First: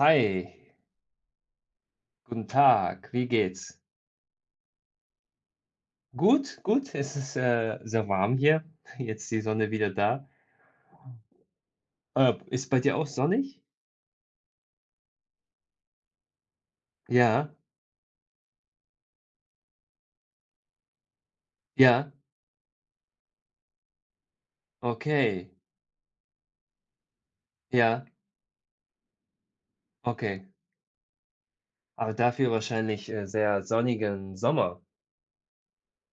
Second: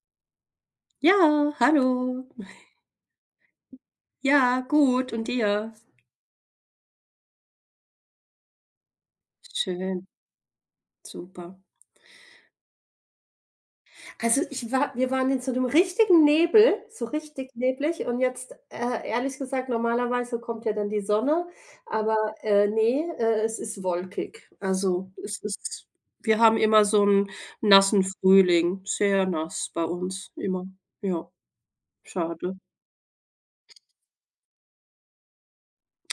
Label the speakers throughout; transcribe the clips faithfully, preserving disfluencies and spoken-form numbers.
Speaker 1: Hi,
Speaker 2: Ja, hallo.
Speaker 1: guten Tag, wie geht's?
Speaker 2: Ja, gut und dir?
Speaker 1: Gut, gut, es ist äh, sehr warm hier. Jetzt die Sonne wieder
Speaker 2: Schön,
Speaker 1: da.
Speaker 2: super.
Speaker 1: Äh, ist bei dir auch sonnig?
Speaker 2: Also, ich war wir waren in so einem richtigen Nebel, so richtig
Speaker 1: Ja,
Speaker 2: neblig und jetzt, äh, ehrlich gesagt, normalerweise kommt ja dann die Sonne,
Speaker 1: ja,
Speaker 2: aber, äh, ne, äh, es ist wolkig. Also, es
Speaker 1: okay,
Speaker 2: ist. Wir haben immer so einen
Speaker 1: ja,
Speaker 2: nassen Frühling, sehr nass bei uns
Speaker 1: okay.
Speaker 2: immer. Ja,
Speaker 1: Aber dafür
Speaker 2: schade.
Speaker 1: wahrscheinlich äh, sehr sonnigen Sommer.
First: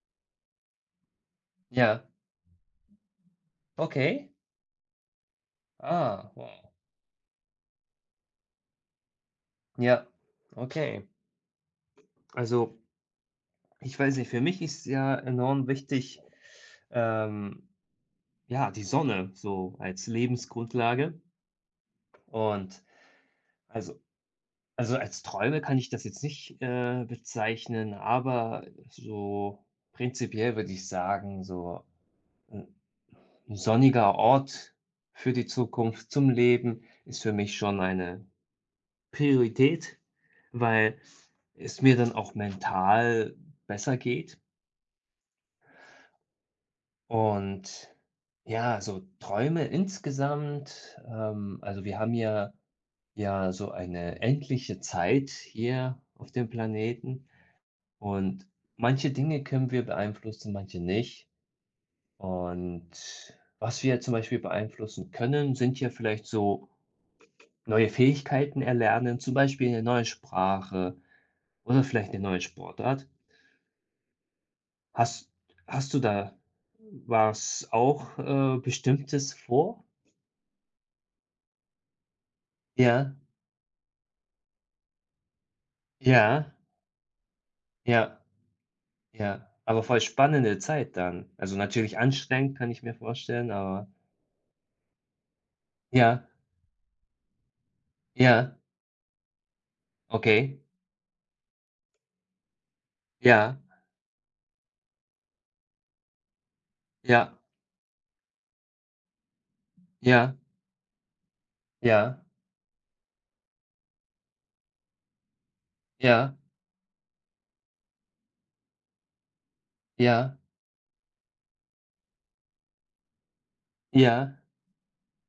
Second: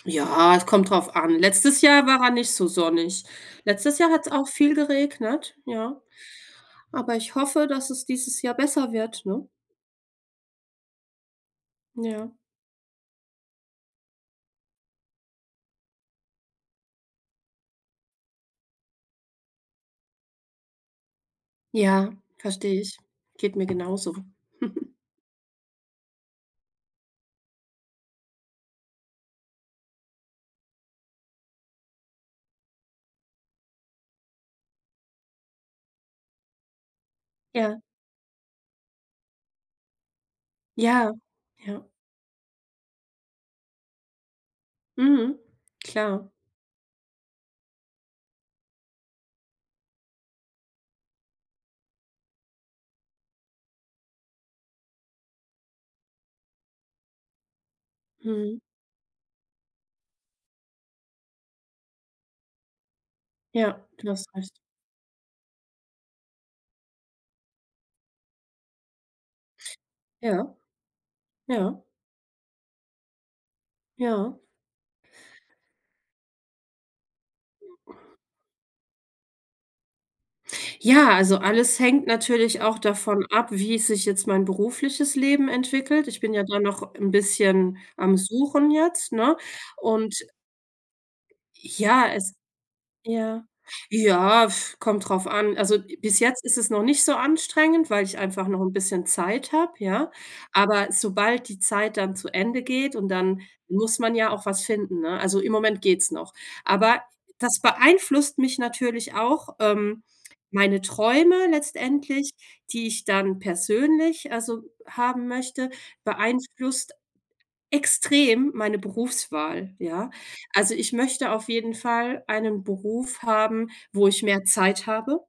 Speaker 2: Ja, es kommt drauf an. Letztes
Speaker 1: Ja,
Speaker 2: Jahr war er nicht so sonnig. Letztes Jahr hat
Speaker 1: okay.
Speaker 2: es auch viel geregnet, ja.
Speaker 1: Ah, wow.
Speaker 2: Aber ich hoffe, dass es dieses Jahr besser wird, ne?
Speaker 1: Ja, okay.
Speaker 2: Ja.
Speaker 1: Also, ich weiß nicht, für mich ist ja enorm wichtig, ähm, ja, die Sonne so als Lebensgrundlage.
Speaker 2: Ja, verstehe
Speaker 1: Und
Speaker 2: ich. Geht mir
Speaker 1: also
Speaker 2: genauso.
Speaker 1: also als Träume kann ich das jetzt nicht, äh, bezeichnen, aber so prinzipiell würde ich sagen, so 'n 'n sonniger Ort für die Zukunft zum Leben ist für mich schon
Speaker 2: Ja,
Speaker 1: eine Priorität, weil
Speaker 2: ja,
Speaker 1: es
Speaker 2: ja.
Speaker 1: mir dann auch mental besser geht.
Speaker 2: Mhm. Klar.
Speaker 1: Und ja, so Träume insgesamt, ähm also, wir haben ja ja so eine endliche Zeit hier auf dem Planeten. Und
Speaker 2: Mhm.
Speaker 1: manche Dinge können wir beeinflussen, manche nicht. Und was
Speaker 2: Ja,
Speaker 1: wir
Speaker 2: du
Speaker 1: zum
Speaker 2: hast
Speaker 1: Beispiel
Speaker 2: recht.
Speaker 1: beeinflussen können, sind ja vielleicht so neue Fähigkeiten erlernen, zum Beispiel eine neue
Speaker 2: Ja,
Speaker 1: Sprache
Speaker 2: ja,
Speaker 1: oder vielleicht eine neue Sportart.
Speaker 2: ja.
Speaker 1: Hast, hast du da was auch äh, Bestimmtes vor?
Speaker 2: Ja, also alles hängt natürlich auch
Speaker 1: Ja,
Speaker 2: davon ab, wie sich jetzt mein berufliches Leben entwickelt. Ich bin ja
Speaker 1: ja,
Speaker 2: da noch ein bisschen am
Speaker 1: ja,
Speaker 2: Suchen jetzt, ne?
Speaker 1: ja. Aber voll
Speaker 2: Und
Speaker 1: spannende Zeit dann. Also natürlich
Speaker 2: ja, es
Speaker 1: anstrengend, kann ich mir
Speaker 2: ja.
Speaker 1: vorstellen, aber
Speaker 2: Ja, pf, kommt drauf an. Also, bis
Speaker 1: ja,
Speaker 2: jetzt ist es noch nicht so anstrengend, weil ich einfach
Speaker 1: ja,
Speaker 2: noch ein bisschen Zeit habe, ja?
Speaker 1: okay,
Speaker 2: Aber sobald die Zeit dann zu Ende geht und dann
Speaker 1: ja,
Speaker 2: muss man ja auch was finden, ne? Also, im Moment geht's noch. Aber
Speaker 1: ja,
Speaker 2: das beeinflusst mich natürlich auch, ähm,
Speaker 1: ja.
Speaker 2: meine Träume
Speaker 1: Ja,
Speaker 2: letztendlich, die ich dann persönlich, also, haben möchte,
Speaker 1: ja,
Speaker 2: beeinflusst extrem meine Berufswahl, ja.
Speaker 1: ja,
Speaker 2: Also, ich möchte auf jeden Fall einen Beruf haben, wo ich
Speaker 1: ja,
Speaker 2: mehr Zeit habe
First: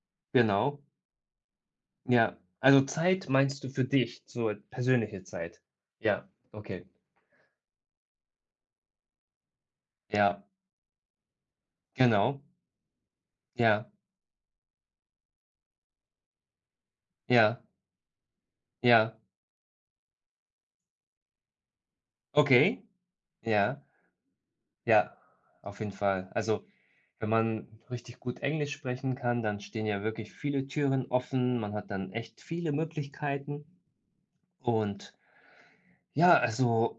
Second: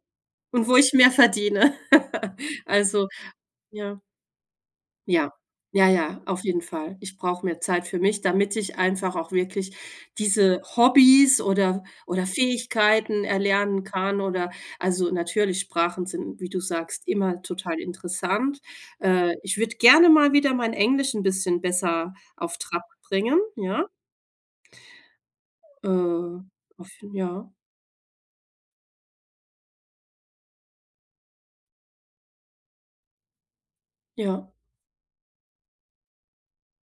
Speaker 2: und wo
Speaker 1: genau.
Speaker 2: ich mehr verdiene.
Speaker 1: Ja. Also,
Speaker 2: Also,
Speaker 1: Zeit meinst du für
Speaker 2: ja,
Speaker 1: dich, so persönliche
Speaker 2: ja,
Speaker 1: Zeit?
Speaker 2: ja, ja,
Speaker 1: Ja,
Speaker 2: auf jeden
Speaker 1: okay.
Speaker 2: Fall. Ich brauche mehr Zeit für mich, damit ich einfach auch wirklich
Speaker 1: Ja,
Speaker 2: diese Hobbys oder oder
Speaker 1: genau.
Speaker 2: Fähigkeiten erlernen
Speaker 1: Ja,
Speaker 2: kann oder. Also, natürlich Sprachen sind, wie du sagst, immer
Speaker 1: ja,
Speaker 2: total interessant.
Speaker 1: ja.
Speaker 2: Äh, ich würde gerne mal wieder mein Englisch ein bisschen besser auf
Speaker 1: Okay.
Speaker 2: Trab bringen,
Speaker 1: Ja,
Speaker 2: ja.
Speaker 1: ja, auf jeden Fall.
Speaker 2: Äh,
Speaker 1: Also,
Speaker 2: auf
Speaker 1: wenn
Speaker 2: ja,
Speaker 1: man richtig gut Englisch sprechen kann, dann stehen ja wirklich viele Türen offen. Man hat dann echt viele Möglichkeiten
Speaker 2: ja,
Speaker 1: und ja, also,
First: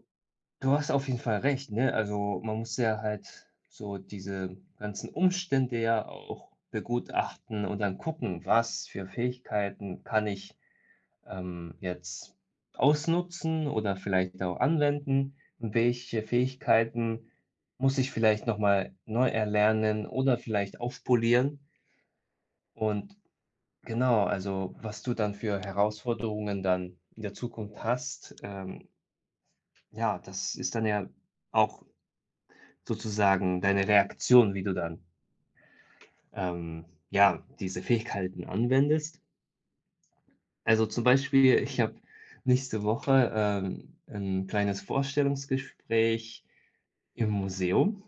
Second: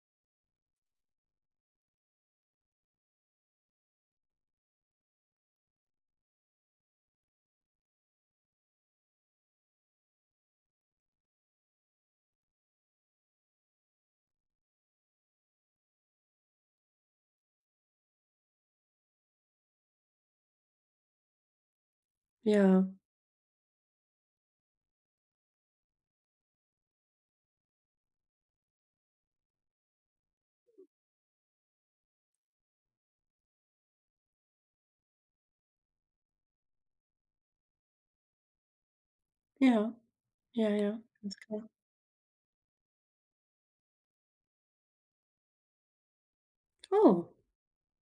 Speaker 1: du hast auf jeden Fall recht, ne? Also, man muss ja halt so diese ganzen Umstände ja auch begutachten und dann gucken, was für Fähigkeiten kann ich, ähm, jetzt ausnutzen oder vielleicht auch anwenden, und welche Fähigkeiten muss ich vielleicht noch mal neu erlernen oder vielleicht aufpolieren.
Speaker 2: ja,
Speaker 1: Und genau, also, was du dann für Herausforderungen dann in der Zukunft hast, ähm, ja, das ist dann ja auch sozusagen deine Reaktion, wie du dann, ähm, ja, diese Fähigkeiten anwendest.
Speaker 2: ja, ja,
Speaker 1: Also
Speaker 2: ja,
Speaker 1: zum
Speaker 2: ganz
Speaker 1: Beispiel,
Speaker 2: klar.
Speaker 1: ich habe nächste Woche ähm, ein kleines Vorstellungsgespräch im
Speaker 2: Oh.
Speaker 1: Museum.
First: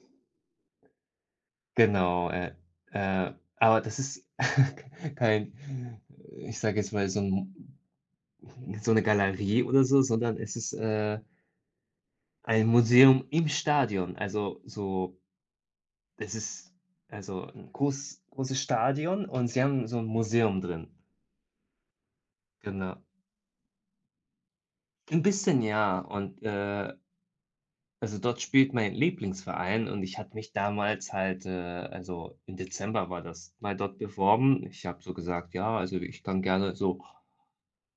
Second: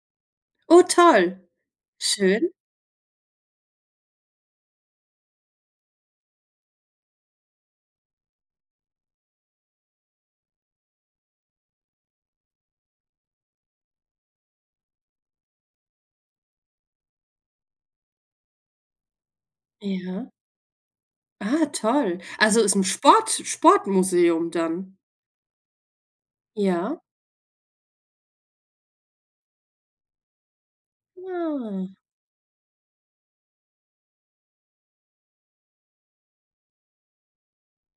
Speaker 2: Oh, toll.
Speaker 1: Genau,
Speaker 2: Schön.
Speaker 1: äh, äh, aber das ist kein, ich sage jetzt mal, so, ein, so eine Galerie oder so, sondern es ist äh, ein Museum im Stadion. Also so, es ist also ein groß, großes Stadion und sie haben so ein
Speaker 2: Ja.
Speaker 1: Museum drin.
Speaker 2: Ah, toll. Also, ist 'n
Speaker 1: Genau.
Speaker 2: Sport Sportmuseum dann?
Speaker 1: Ein bisschen ja und, äh,
Speaker 2: Ja?
Speaker 1: also, dort spielt mein Lieblingsverein und ich hatte mich damals halt, äh
Speaker 2: Ah,
Speaker 1: also, im Dezember war das, mal dort beworben. Ich habe so gesagt: „Ja, also, ich kann gerne so,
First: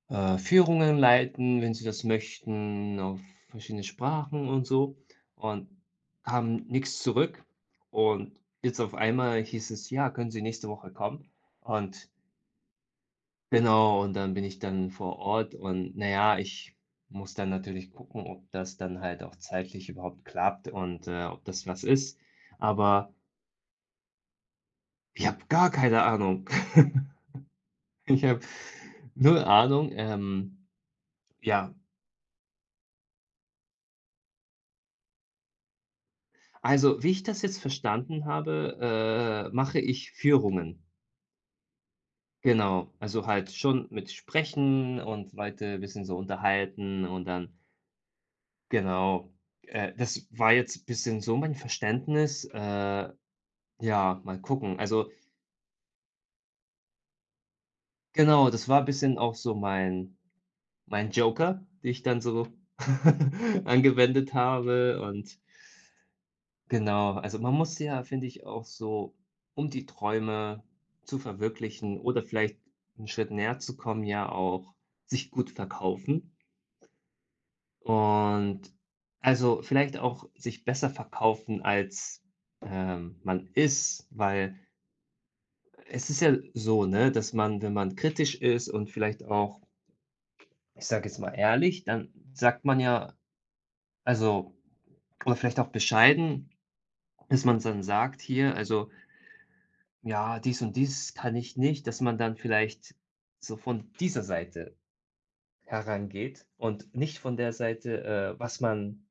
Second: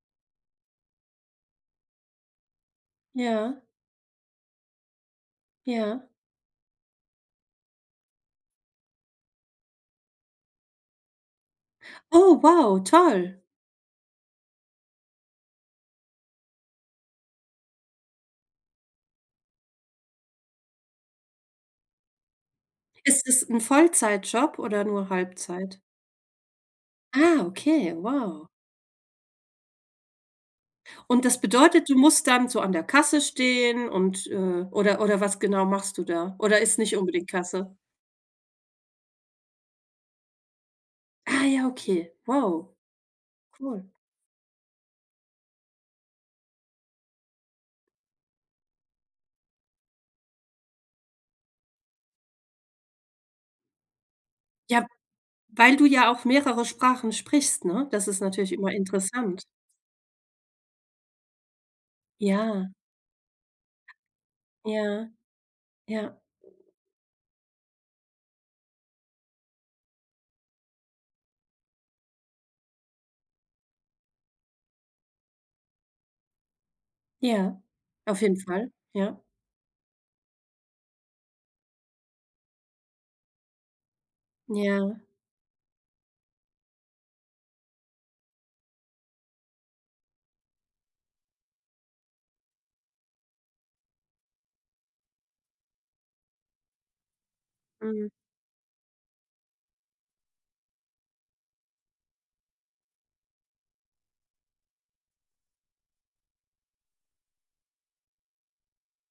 Speaker 1: äh, Führungen leiten, wenn Sie das möchten, auf
Speaker 2: ja,
Speaker 1: verschiedene Sprachen und so.“ Und
Speaker 2: ja.
Speaker 1: haben nichts zurück, und jetzt auf einmal hieß es: „Ja, können Sie nächste Woche kommen?“ Und
Speaker 2: Oh, wow, toll.
Speaker 1: genau, und dann bin ich dann vor Ort und naja, ich muss dann natürlich gucken, ob das dann halt auch zeitlich überhaupt klappt und, äh, ob das was ist. Aber
Speaker 2: Ist es 'n Vollzeitjob oder nur
Speaker 1: ich habe gar
Speaker 2: Halbzeit?
Speaker 1: keine Ahnung.
Speaker 2: Ah, okay,
Speaker 1: Ich habe
Speaker 2: wow.
Speaker 1: null Ahnung. Ähm,
Speaker 2: Und das
Speaker 1: ja,
Speaker 2: bedeutet, du musst dann so an der Kasse stehen und, äh oder oder was genau machst du da? Oder ist nicht
Speaker 1: also, wie ich
Speaker 2: unbedingt
Speaker 1: das jetzt
Speaker 2: Kasse?
Speaker 1: verstanden habe, äh, mache ich Führungen.
Speaker 2: Ah ja, okay, wow.
Speaker 1: Genau, also halt
Speaker 2: Cool.
Speaker 1: schon mit Sprechen und Leute ein bisschen so unterhalten und dann genau. Äh, das war jetzt ein bisschen so mein Verständnis, äh, ja, mal gucken.
Speaker 2: Ja,
Speaker 1: Also,
Speaker 2: weil du ja auch mehrere Sprachen sprichst, ne? Das ist
Speaker 1: genau,
Speaker 2: natürlich
Speaker 1: das
Speaker 2: immer
Speaker 1: war ein bisschen auch
Speaker 2: interessant.
Speaker 1: so mein mein Joker, die ich dann so
Speaker 2: Ja,
Speaker 1: angewendet habe,
Speaker 2: ja,
Speaker 1: und
Speaker 2: ja,
Speaker 1: genau, also, man muss ja, finde ich, auch so, um die Träume zu verwirklichen oder vielleicht einen Schritt näher zu kommen, ja auch sich gut verkaufen
Speaker 2: ja. Auf jeden
Speaker 1: und
Speaker 2: Fall. Ja,
Speaker 1: also, vielleicht auch sich besser verkaufen, als, ähm, man ist, weil
Speaker 2: ja,
Speaker 1: es ist ja so, ne, dass man, wenn man kritisch ist und vielleicht auch ich sage jetzt mal ehrlich, dann sagt man ja also oder vielleicht auch bescheiden, dass man dann
Speaker 2: mhm.
Speaker 1: sagt hier, also: „Ja, dies und dies kann ich nicht“, dass man dann vielleicht so von dieser Seite herangeht und nicht von der Seite, äh, was man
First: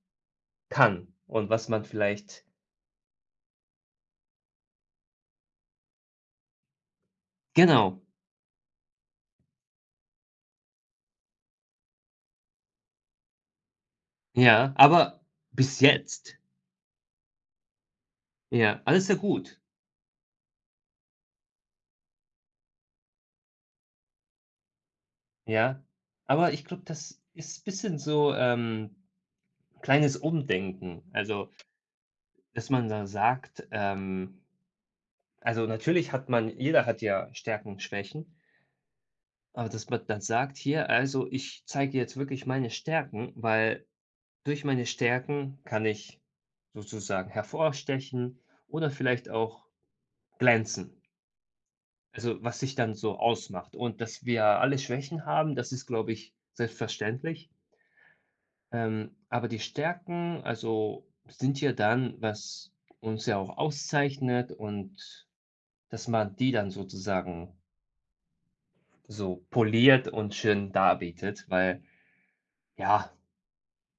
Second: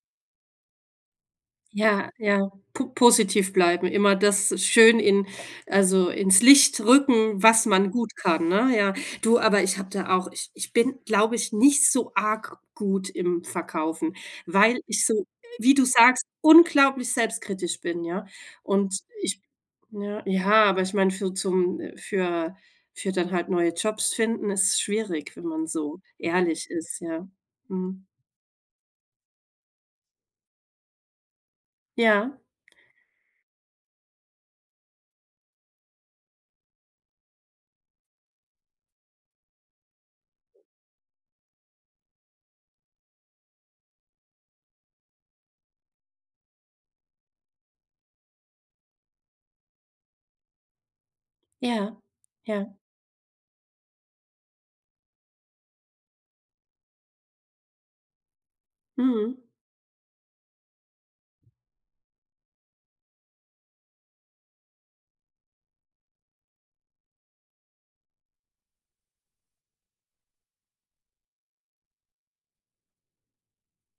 Speaker 1: kann und was man
Speaker 2: Ja,
Speaker 1: vielleicht
Speaker 2: ja, po positiv bleiben, immer das schön in, also, ins Licht rücken, was man
Speaker 1: genau,
Speaker 2: gut kann, ne? Ja. Du, aber ich habe da auch ich ich bin, glaube ich, nicht so arg gut im Verkaufen,
Speaker 1: ja,
Speaker 2: weil ich
Speaker 1: aber
Speaker 2: so, wie
Speaker 1: bis
Speaker 2: du sagst,
Speaker 1: jetzt,
Speaker 2: unglaublich selbstkritisch bin, ja?
Speaker 1: ja,
Speaker 2: Und
Speaker 1: alles sehr
Speaker 2: ich
Speaker 1: gut,
Speaker 2: ja, ja, aber ich meine, für zum äh, für für dann halt neue Jobs finden ist schwierig, wenn man
Speaker 1: ja.
Speaker 2: so
Speaker 1: Aber ich
Speaker 2: ehrlich
Speaker 1: glaube,
Speaker 2: ist,
Speaker 1: das
Speaker 2: ja.
Speaker 1: ist ein bisschen
Speaker 2: Mhm.
Speaker 1: so, ähm, kleines Umdenken. Also,
Speaker 2: Ja,
Speaker 1: dass man da sagt, ähm also, natürlich hat man jeder hat ja Stärken, Schwächen, aber dass man dann sagt: „Hier, also, ich zeige jetzt wirklich meine Stärken, weil durch meine Stärken kann ich sozusagen hervorstechen oder vielleicht auch glänzen.“
Speaker 2: ja,
Speaker 1: Also, was
Speaker 2: ja.
Speaker 1: sich dann so ausmacht, und dass wir alle Schwächen haben, das ist, glaube ich, selbstverständlich. Ähm,
Speaker 2: Mhm,
Speaker 1: aber die Stärken, also, sind ja dann, was uns ja auch auszeichnet, und dass man die dann sozusagen so poliert und schön darbietet, weil ja,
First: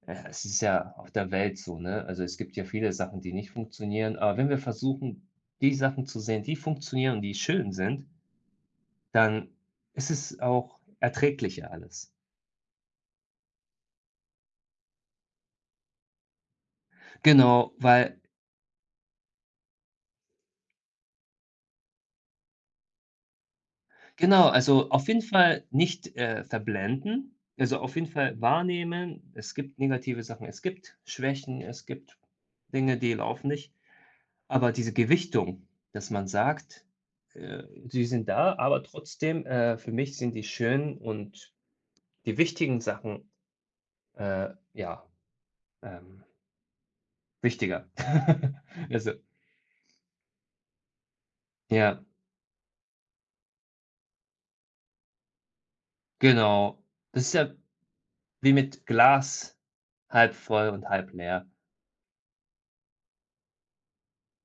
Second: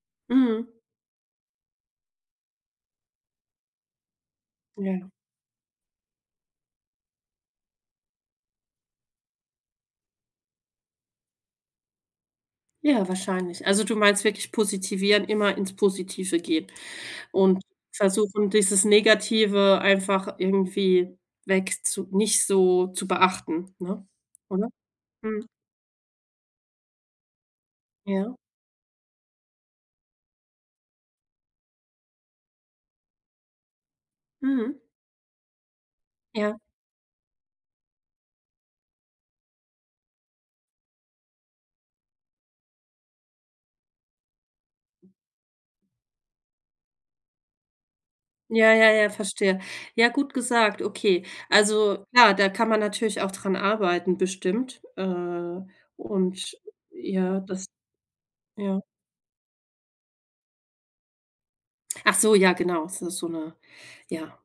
Speaker 1: äh, es ist
Speaker 2: mhm.
Speaker 1: ja auf der Welt so, ne? Also, es gibt ja viele Sachen, die nicht funktionieren, aber wenn wir
Speaker 2: Ja.
Speaker 1: versuchen, die Sachen zu sehen, die funktionieren und die schön sind, dann ist es auch erträglicher alles.
Speaker 2: Ja, wahrscheinlich. Also, du meinst wirklich positivieren, immer ins Positive gehen und
Speaker 1: Genau, weil
Speaker 2: versuchen, dieses Negative einfach irgendwie weg zu nicht so zu beachten, ne?
Speaker 1: genau,
Speaker 2: Oder?
Speaker 1: also auf jeden
Speaker 2: Mhm.
Speaker 1: Fall nicht, äh, verblenden, also auf jeden
Speaker 2: Ja.
Speaker 1: Fall wahrnehmen, es gibt negative Sachen, es gibt Schwächen, es gibt Dinge, die laufen nicht. Aber
Speaker 2: Mhm.
Speaker 1: diese Gewichtung, dass man
Speaker 2: Ja.
Speaker 1: sagt, äh, sie sind da, aber trotzdem, äh, für mich sind die schönen und die wichtigen Sachen, äh, ja, ähm, wichtiger.
Speaker 2: Ja, ja, ja,
Speaker 1: Also,
Speaker 2: verstehe. Ja, gut gesagt, okay.
Speaker 1: ja,
Speaker 2: Also, ja, da kann man natürlich auch dran arbeiten bestimmt, äh, und
Speaker 1: genau. Das ist
Speaker 2: ja,
Speaker 1: ja
Speaker 2: das
Speaker 1: wie
Speaker 2: ja.
Speaker 1: mit Glas, halb voll und halb leer.
Speaker 2: Ach so, ja, genau, das ist so eine, ja.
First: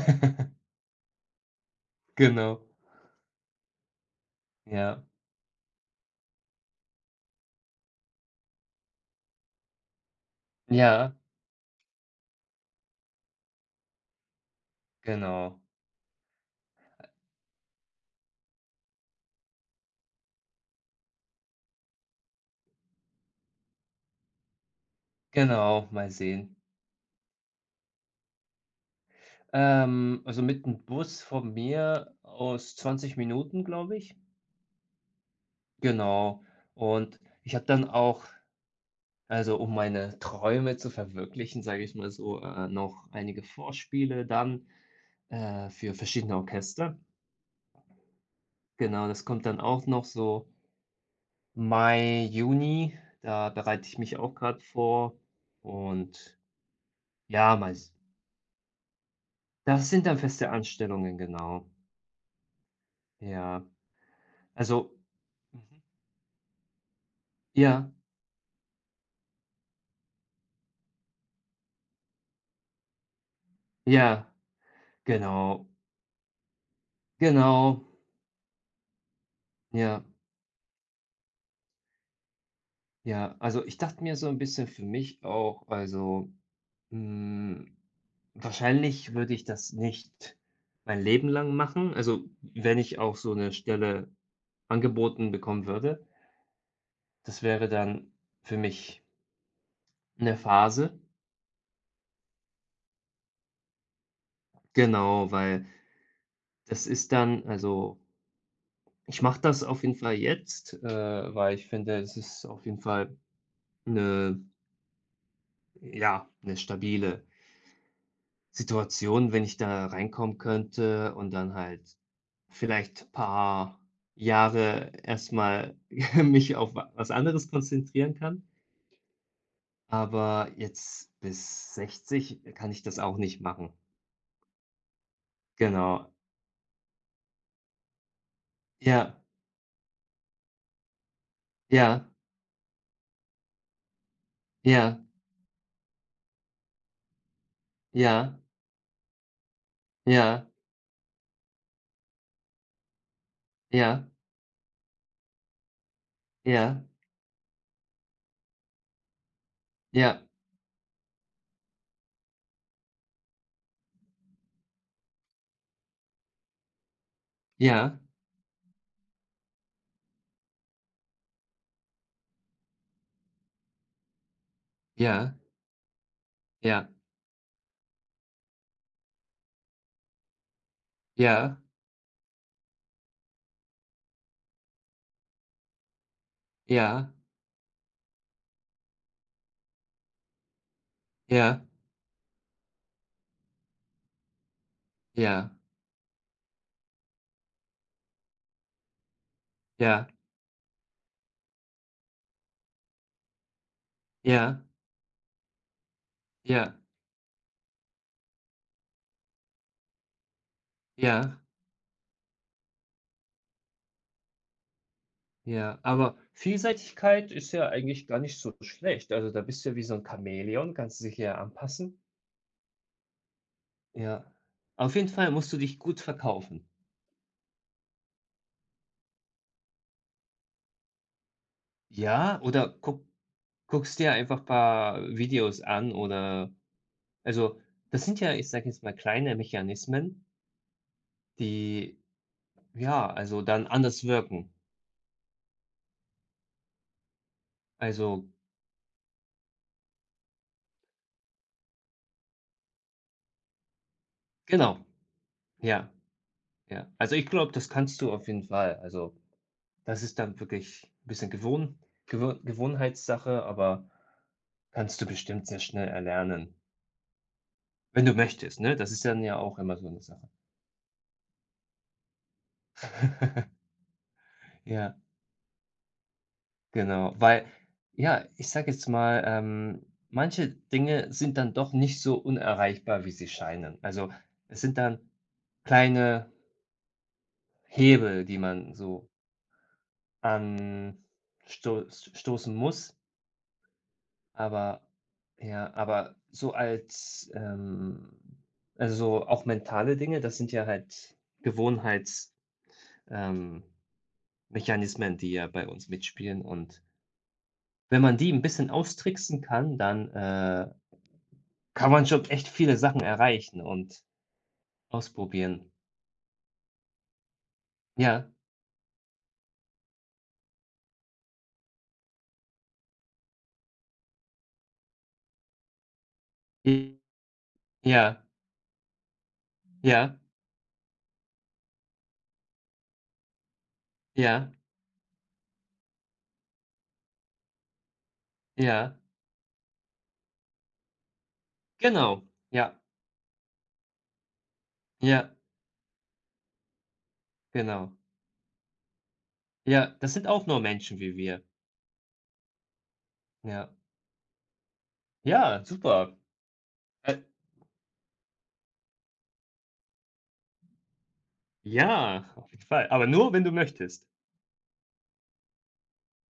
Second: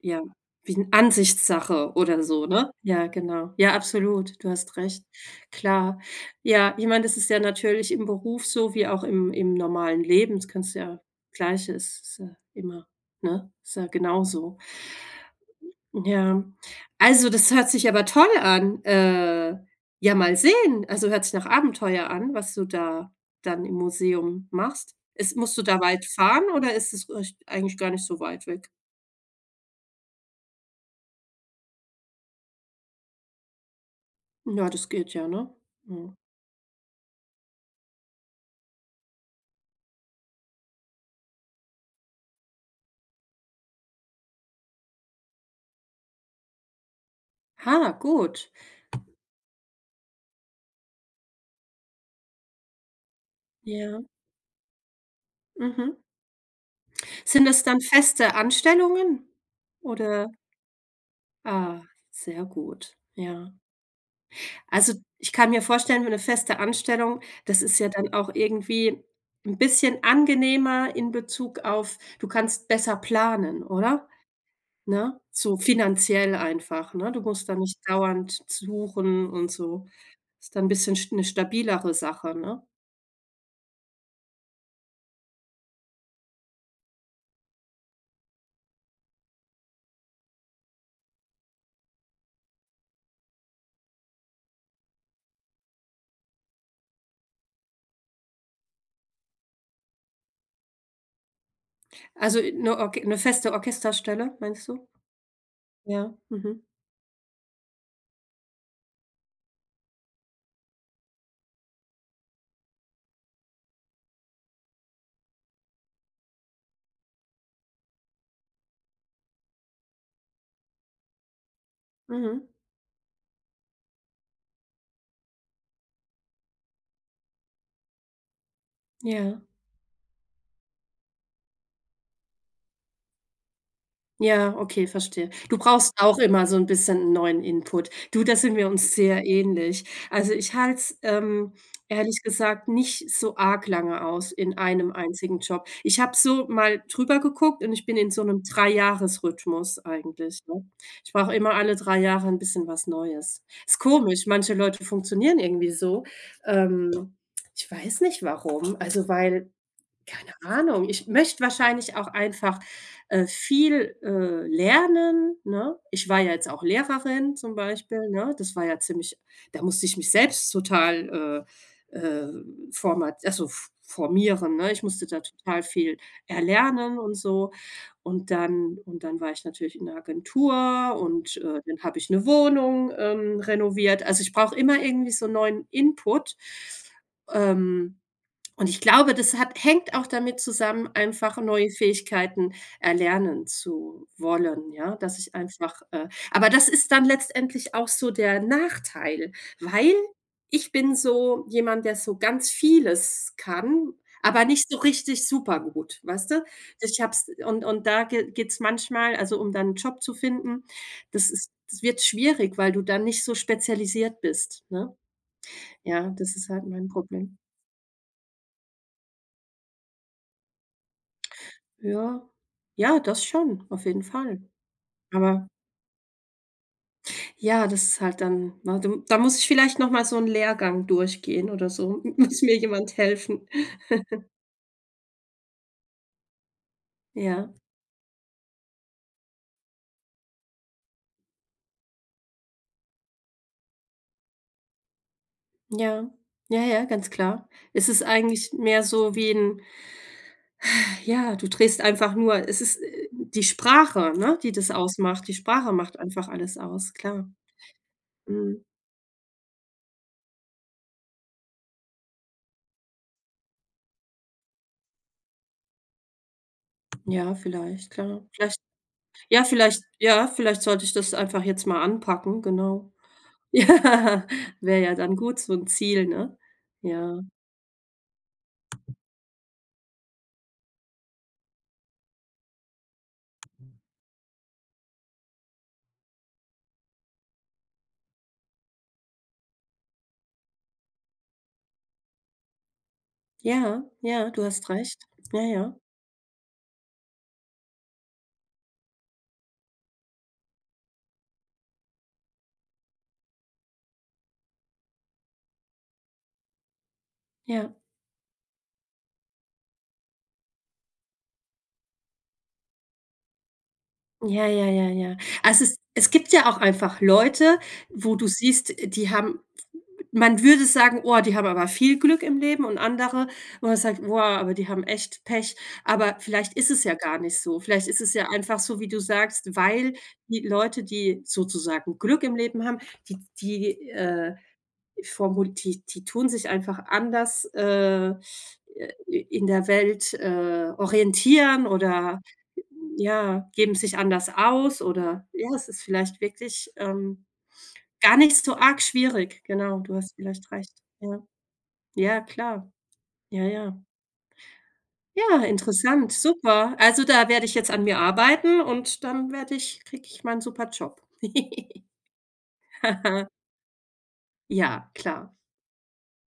Speaker 2: Ja, wie 'n Ansichtssache oder so,
Speaker 1: Genau.
Speaker 2: ne? Ja, genau. Ja, absolut, du hast
Speaker 1: Ja.
Speaker 2: recht. Klar. Ja, ich meine, das ist ja natürlich im Beruf so wie auch im im normalen Leben. Das kannst du ja.
Speaker 1: Ja,
Speaker 2: Gleiche ist ist ja immer, ne? Ist ja genauso.
Speaker 1: genau.
Speaker 2: Ja. Also, das hört sich aber toll an. Äh, ja, mal sehen. Also, hört sich nach Abenteuer an, was du da dann im Museum machst. Ist musst du da
Speaker 1: Genau,
Speaker 2: weit
Speaker 1: mal
Speaker 2: fahren
Speaker 1: sehen.
Speaker 2: oder ist es euch eigentlich gar nicht so weit weg?
Speaker 1: Ähm, also mit dem Bus von mir aus zwanzig Minuten, glaube ich.
Speaker 2: Ja, das geht ja, ne? Mhm.
Speaker 1: Genau. Und ich habe dann auch also um meine Träume zu verwirklichen, sage ich mal so, äh, noch einige Vorspiele dann, äh, für verschiedene Orchester.
Speaker 2: Ah, gut.
Speaker 1: Genau, das kommt dann auch noch so Mai, Juni. Da bereite ich
Speaker 2: Ja,
Speaker 1: mich auch gerade vor,
Speaker 2: mhm.
Speaker 1: und
Speaker 2: Sind
Speaker 1: ja,
Speaker 2: das dann
Speaker 1: meist
Speaker 2: feste Anstellungen?
Speaker 1: das sind dann
Speaker 2: Oder
Speaker 1: feste Anstellungen, genau.
Speaker 2: ah, sehr gut, ja.
Speaker 1: Ja,
Speaker 2: Also,
Speaker 1: also
Speaker 2: ich kann mir
Speaker 1: mhm.
Speaker 2: vorstellen, für 'ne feste Anstellung, das ist ja
Speaker 1: Ja,
Speaker 2: dann auch irgendwie ein bisschen angenehmer in Bezug auf du kannst besser planen, oder?
Speaker 1: ja,
Speaker 2: Ne? So
Speaker 1: genau,
Speaker 2: finanziell einfach, ne? Du musst da nicht
Speaker 1: genau,
Speaker 2: dauernd suchen und so.
Speaker 1: ja.
Speaker 2: Ist dann ein bisschen st 'ne stabilere Sache, ne?
Speaker 1: Ja, also ich dachte mir so ein bisschen für mich auch, also, hm, wahrscheinlich würde ich das nicht mein Leben lang machen. Also, wenn ich auch so eine Stelle angeboten bekommen würde, das wäre dann für mich eine Phase.
Speaker 2: Also, äh, 'ne Orch 'ne feste Orchesterstelle, meinst du?
Speaker 1: Genau, weil
Speaker 2: Ja, mhm,
Speaker 1: das ist dann also, ich mache das auf jeden Fall jetzt, äh, weil ich finde, es ist auf jeden Fall eine ja, eine stabile Situation, wenn ich da reinkommen könnte und dann halt
Speaker 2: mhm,
Speaker 1: vielleicht paar Jahre erstmal mich auf wa was anderes konzentrieren kann,
Speaker 2: ja.
Speaker 1: aber jetzt bis sechzig kann ich das auch nicht machen.
Speaker 2: Ja, okay, verstehe. Du brauchst
Speaker 1: Genau.
Speaker 2: auch immer so 'n bisschen neuen Input. Du, da sind wir uns
Speaker 1: Ja,
Speaker 2: sehr ähnlich. Also, ich halte es, ähm,
Speaker 1: ja,
Speaker 2: ehrlich gesagt nicht so arg lange aus in einem
Speaker 1: ja,
Speaker 2: einzigen Job. Ich habe so mal drüber geguckt und ich bin in so
Speaker 1: ja,
Speaker 2: 'nem Dreijahresrhythmus eigentlich,
Speaker 1: ja,
Speaker 2: ne? Ich brauche immer alle drei Jahre 'n bisschen was Neues. Ist
Speaker 1: ja,
Speaker 2: komisch, manche Leute funktionieren irgendwie so.
Speaker 1: ja,
Speaker 2: Ähm, Ich weiß nicht warum. Also, weil
Speaker 1: ja,
Speaker 2: keine Ahnung. Ich möchte wahrscheinlich auch einfach, äh, viel, äh, lernen, ne? Ich war ja jetzt auch Lehrerin zum
Speaker 1: ja,
Speaker 2: Beispiel, ne? Das war ja ziemlich, da musste ich mich selbst total, äh, äh, format also f formieren, ne? Ich musste da
Speaker 1: ja,
Speaker 2: total viel
Speaker 1: ja,
Speaker 2: erlernen und so. Und dann und dann war ich natürlich in der Agentur und,
Speaker 1: ja,
Speaker 2: äh, dann habe ich eine Wohnung, ähm, renoviert. Also, ich brauche immer irgendwie so neuen Input.
Speaker 1: ja,
Speaker 2: Ähm und ich glaube, das hat hängt auch damit zusammen, einfach
Speaker 1: ja,
Speaker 2: neue Fähigkeiten erlernen zu wollen, ja, dass ich
Speaker 1: ja,
Speaker 2: einfach äh, aber das ist dann letztendlich auch so der Nachteil, weil
Speaker 1: ja,
Speaker 2: ich bin so jemand, der so ganz vieles kann, aber
Speaker 1: ja,
Speaker 2: nicht so richtig super gut, weißt du?
Speaker 1: ja,
Speaker 2: Ich habe und und da ge geht's manchmal, also, um dann einen Job zu finden, das
Speaker 1: ja.
Speaker 2: ist das wird schwierig, weil du dann nicht so spezialisiert bist, ne?
Speaker 1: Ja,
Speaker 2: Ja,
Speaker 1: aber
Speaker 2: das ist halt mein
Speaker 1: Vielseitigkeit
Speaker 2: Problem.
Speaker 1: ist ja eigentlich gar nicht so schlecht. Also da bist du ja wie so ein Chamäleon, kannst du dich ja anpassen.
Speaker 2: Ja. Ja, das schon, auf jeden
Speaker 1: Ja.
Speaker 2: Fall.
Speaker 1: Auf jeden Fall
Speaker 2: Aber
Speaker 1: musst du dich gut verkaufen.
Speaker 2: ja, das ist halt dann ne, da da muss ich vielleicht noch mal so einen Lehrgang durchgehen oder so.
Speaker 1: Ja,
Speaker 2: Muss mir
Speaker 1: oder
Speaker 2: jemand
Speaker 1: guck
Speaker 2: helfen.
Speaker 1: guckst dir einfach ein paar Videos an oder
Speaker 2: Ja,
Speaker 1: also, das sind ja, ich sage jetzt mal, kleine Mechanismen, die, ja, also dann anders wirken.
Speaker 2: ja. Ja, ja, ganz klar. Es ist
Speaker 1: Also
Speaker 2: eigentlich mehr so wie ein, ja, du drehst einfach nur. Es ist, äh, die Sprache, ne, die das
Speaker 1: genau,
Speaker 2: ausmacht. Die Sprache
Speaker 1: ja,
Speaker 2: macht einfach alles
Speaker 1: ja.
Speaker 2: aus,
Speaker 1: Also ich
Speaker 2: klar.
Speaker 1: glaube, das kannst du auf jeden
Speaker 2: Mhm.
Speaker 1: Fall. Also, das ist dann wirklich ein bisschen Gewohn Gewo Gewohnheitssache, aber kannst du bestimmt sehr schnell erlernen,
Speaker 2: Ja, vielleicht,
Speaker 1: wenn du
Speaker 2: klar. Vielleicht
Speaker 1: möchtest, ne? Das ist dann ja
Speaker 2: ja,
Speaker 1: auch immer
Speaker 2: vielleicht
Speaker 1: so 'ne
Speaker 2: ja,
Speaker 1: Sache.
Speaker 2: vielleicht sollte ich das einfach jetzt mal anpacken, genau. Ja, wäre ja
Speaker 1: Ja,
Speaker 2: dann gut, so 'n Ziel, ne?
Speaker 1: genau,
Speaker 2: Ja.
Speaker 1: weil ja, ich sage jetzt mal, ähm, manche Dinge sind dann doch nicht so unerreichbar, wie sie scheinen. Also, es sind dann kleine Hebel, die man so ansto stoßen muss,
Speaker 2: Ja, ja, du hast
Speaker 1: aber
Speaker 2: recht. Ja,
Speaker 1: ja,
Speaker 2: ja,
Speaker 1: aber so als, ähm also, so auch mentale Dinge, das sind ja halt Gewohnheits ähm, Mechanismen, die ja bei uns mitspielen. Und
Speaker 2: ja.
Speaker 1: wenn man die ein bisschen austricksen kann, dann, äh, kann man schon echt viele Sachen erreichen und
Speaker 2: Ja, ja, ja, ja. Also,
Speaker 1: ausprobieren.
Speaker 2: es es gibt ja auch einfach Leute, wo du
Speaker 1: Ja,
Speaker 2: siehst, die haben, man würde sagen: „Oh, die haben aber viel Glück im Leben“ und andere, wo man sagt: „Boah, aber die haben echt Pech.“ Aber vielleicht ist es ja
Speaker 1: i-
Speaker 2: gar nicht so. Vielleicht ist
Speaker 1: ja,
Speaker 2: es ja einfach so, wie du sagst, weil
Speaker 1: ja,
Speaker 2: die Leute, die sozusagen Glück im Leben haben, die die, äh
Speaker 1: ja,
Speaker 2: Die formul die die tun sich einfach anders, äh,
Speaker 1: ja,
Speaker 2: in der Welt, äh, orientieren oder,
Speaker 1: genau. Ja,
Speaker 2: ja, geben sich anders aus oder
Speaker 1: ja,
Speaker 2: ja, es ist vielleicht wirklich, ähm,
Speaker 1: genau.
Speaker 2: gar nicht so arg schwierig. Genau,
Speaker 1: Ja,
Speaker 2: du
Speaker 1: das
Speaker 2: hast
Speaker 1: sind auch
Speaker 2: vielleicht
Speaker 1: nur
Speaker 2: recht.
Speaker 1: Menschen wie
Speaker 2: Ja.
Speaker 1: wir.
Speaker 2: Ja, klar. Ja,
Speaker 1: Ja.
Speaker 2: ja. Ja,
Speaker 1: Ja,
Speaker 2: interessant,
Speaker 1: super.
Speaker 2: super. Also,
Speaker 1: Äh,
Speaker 2: da werde ich jetzt an mir arbeiten und dann werde ich kriege ich meinen super Job.
Speaker 1: ja, auf jeden Fall, aber nur, wenn du möchtest.
Speaker 2: Ja, klar.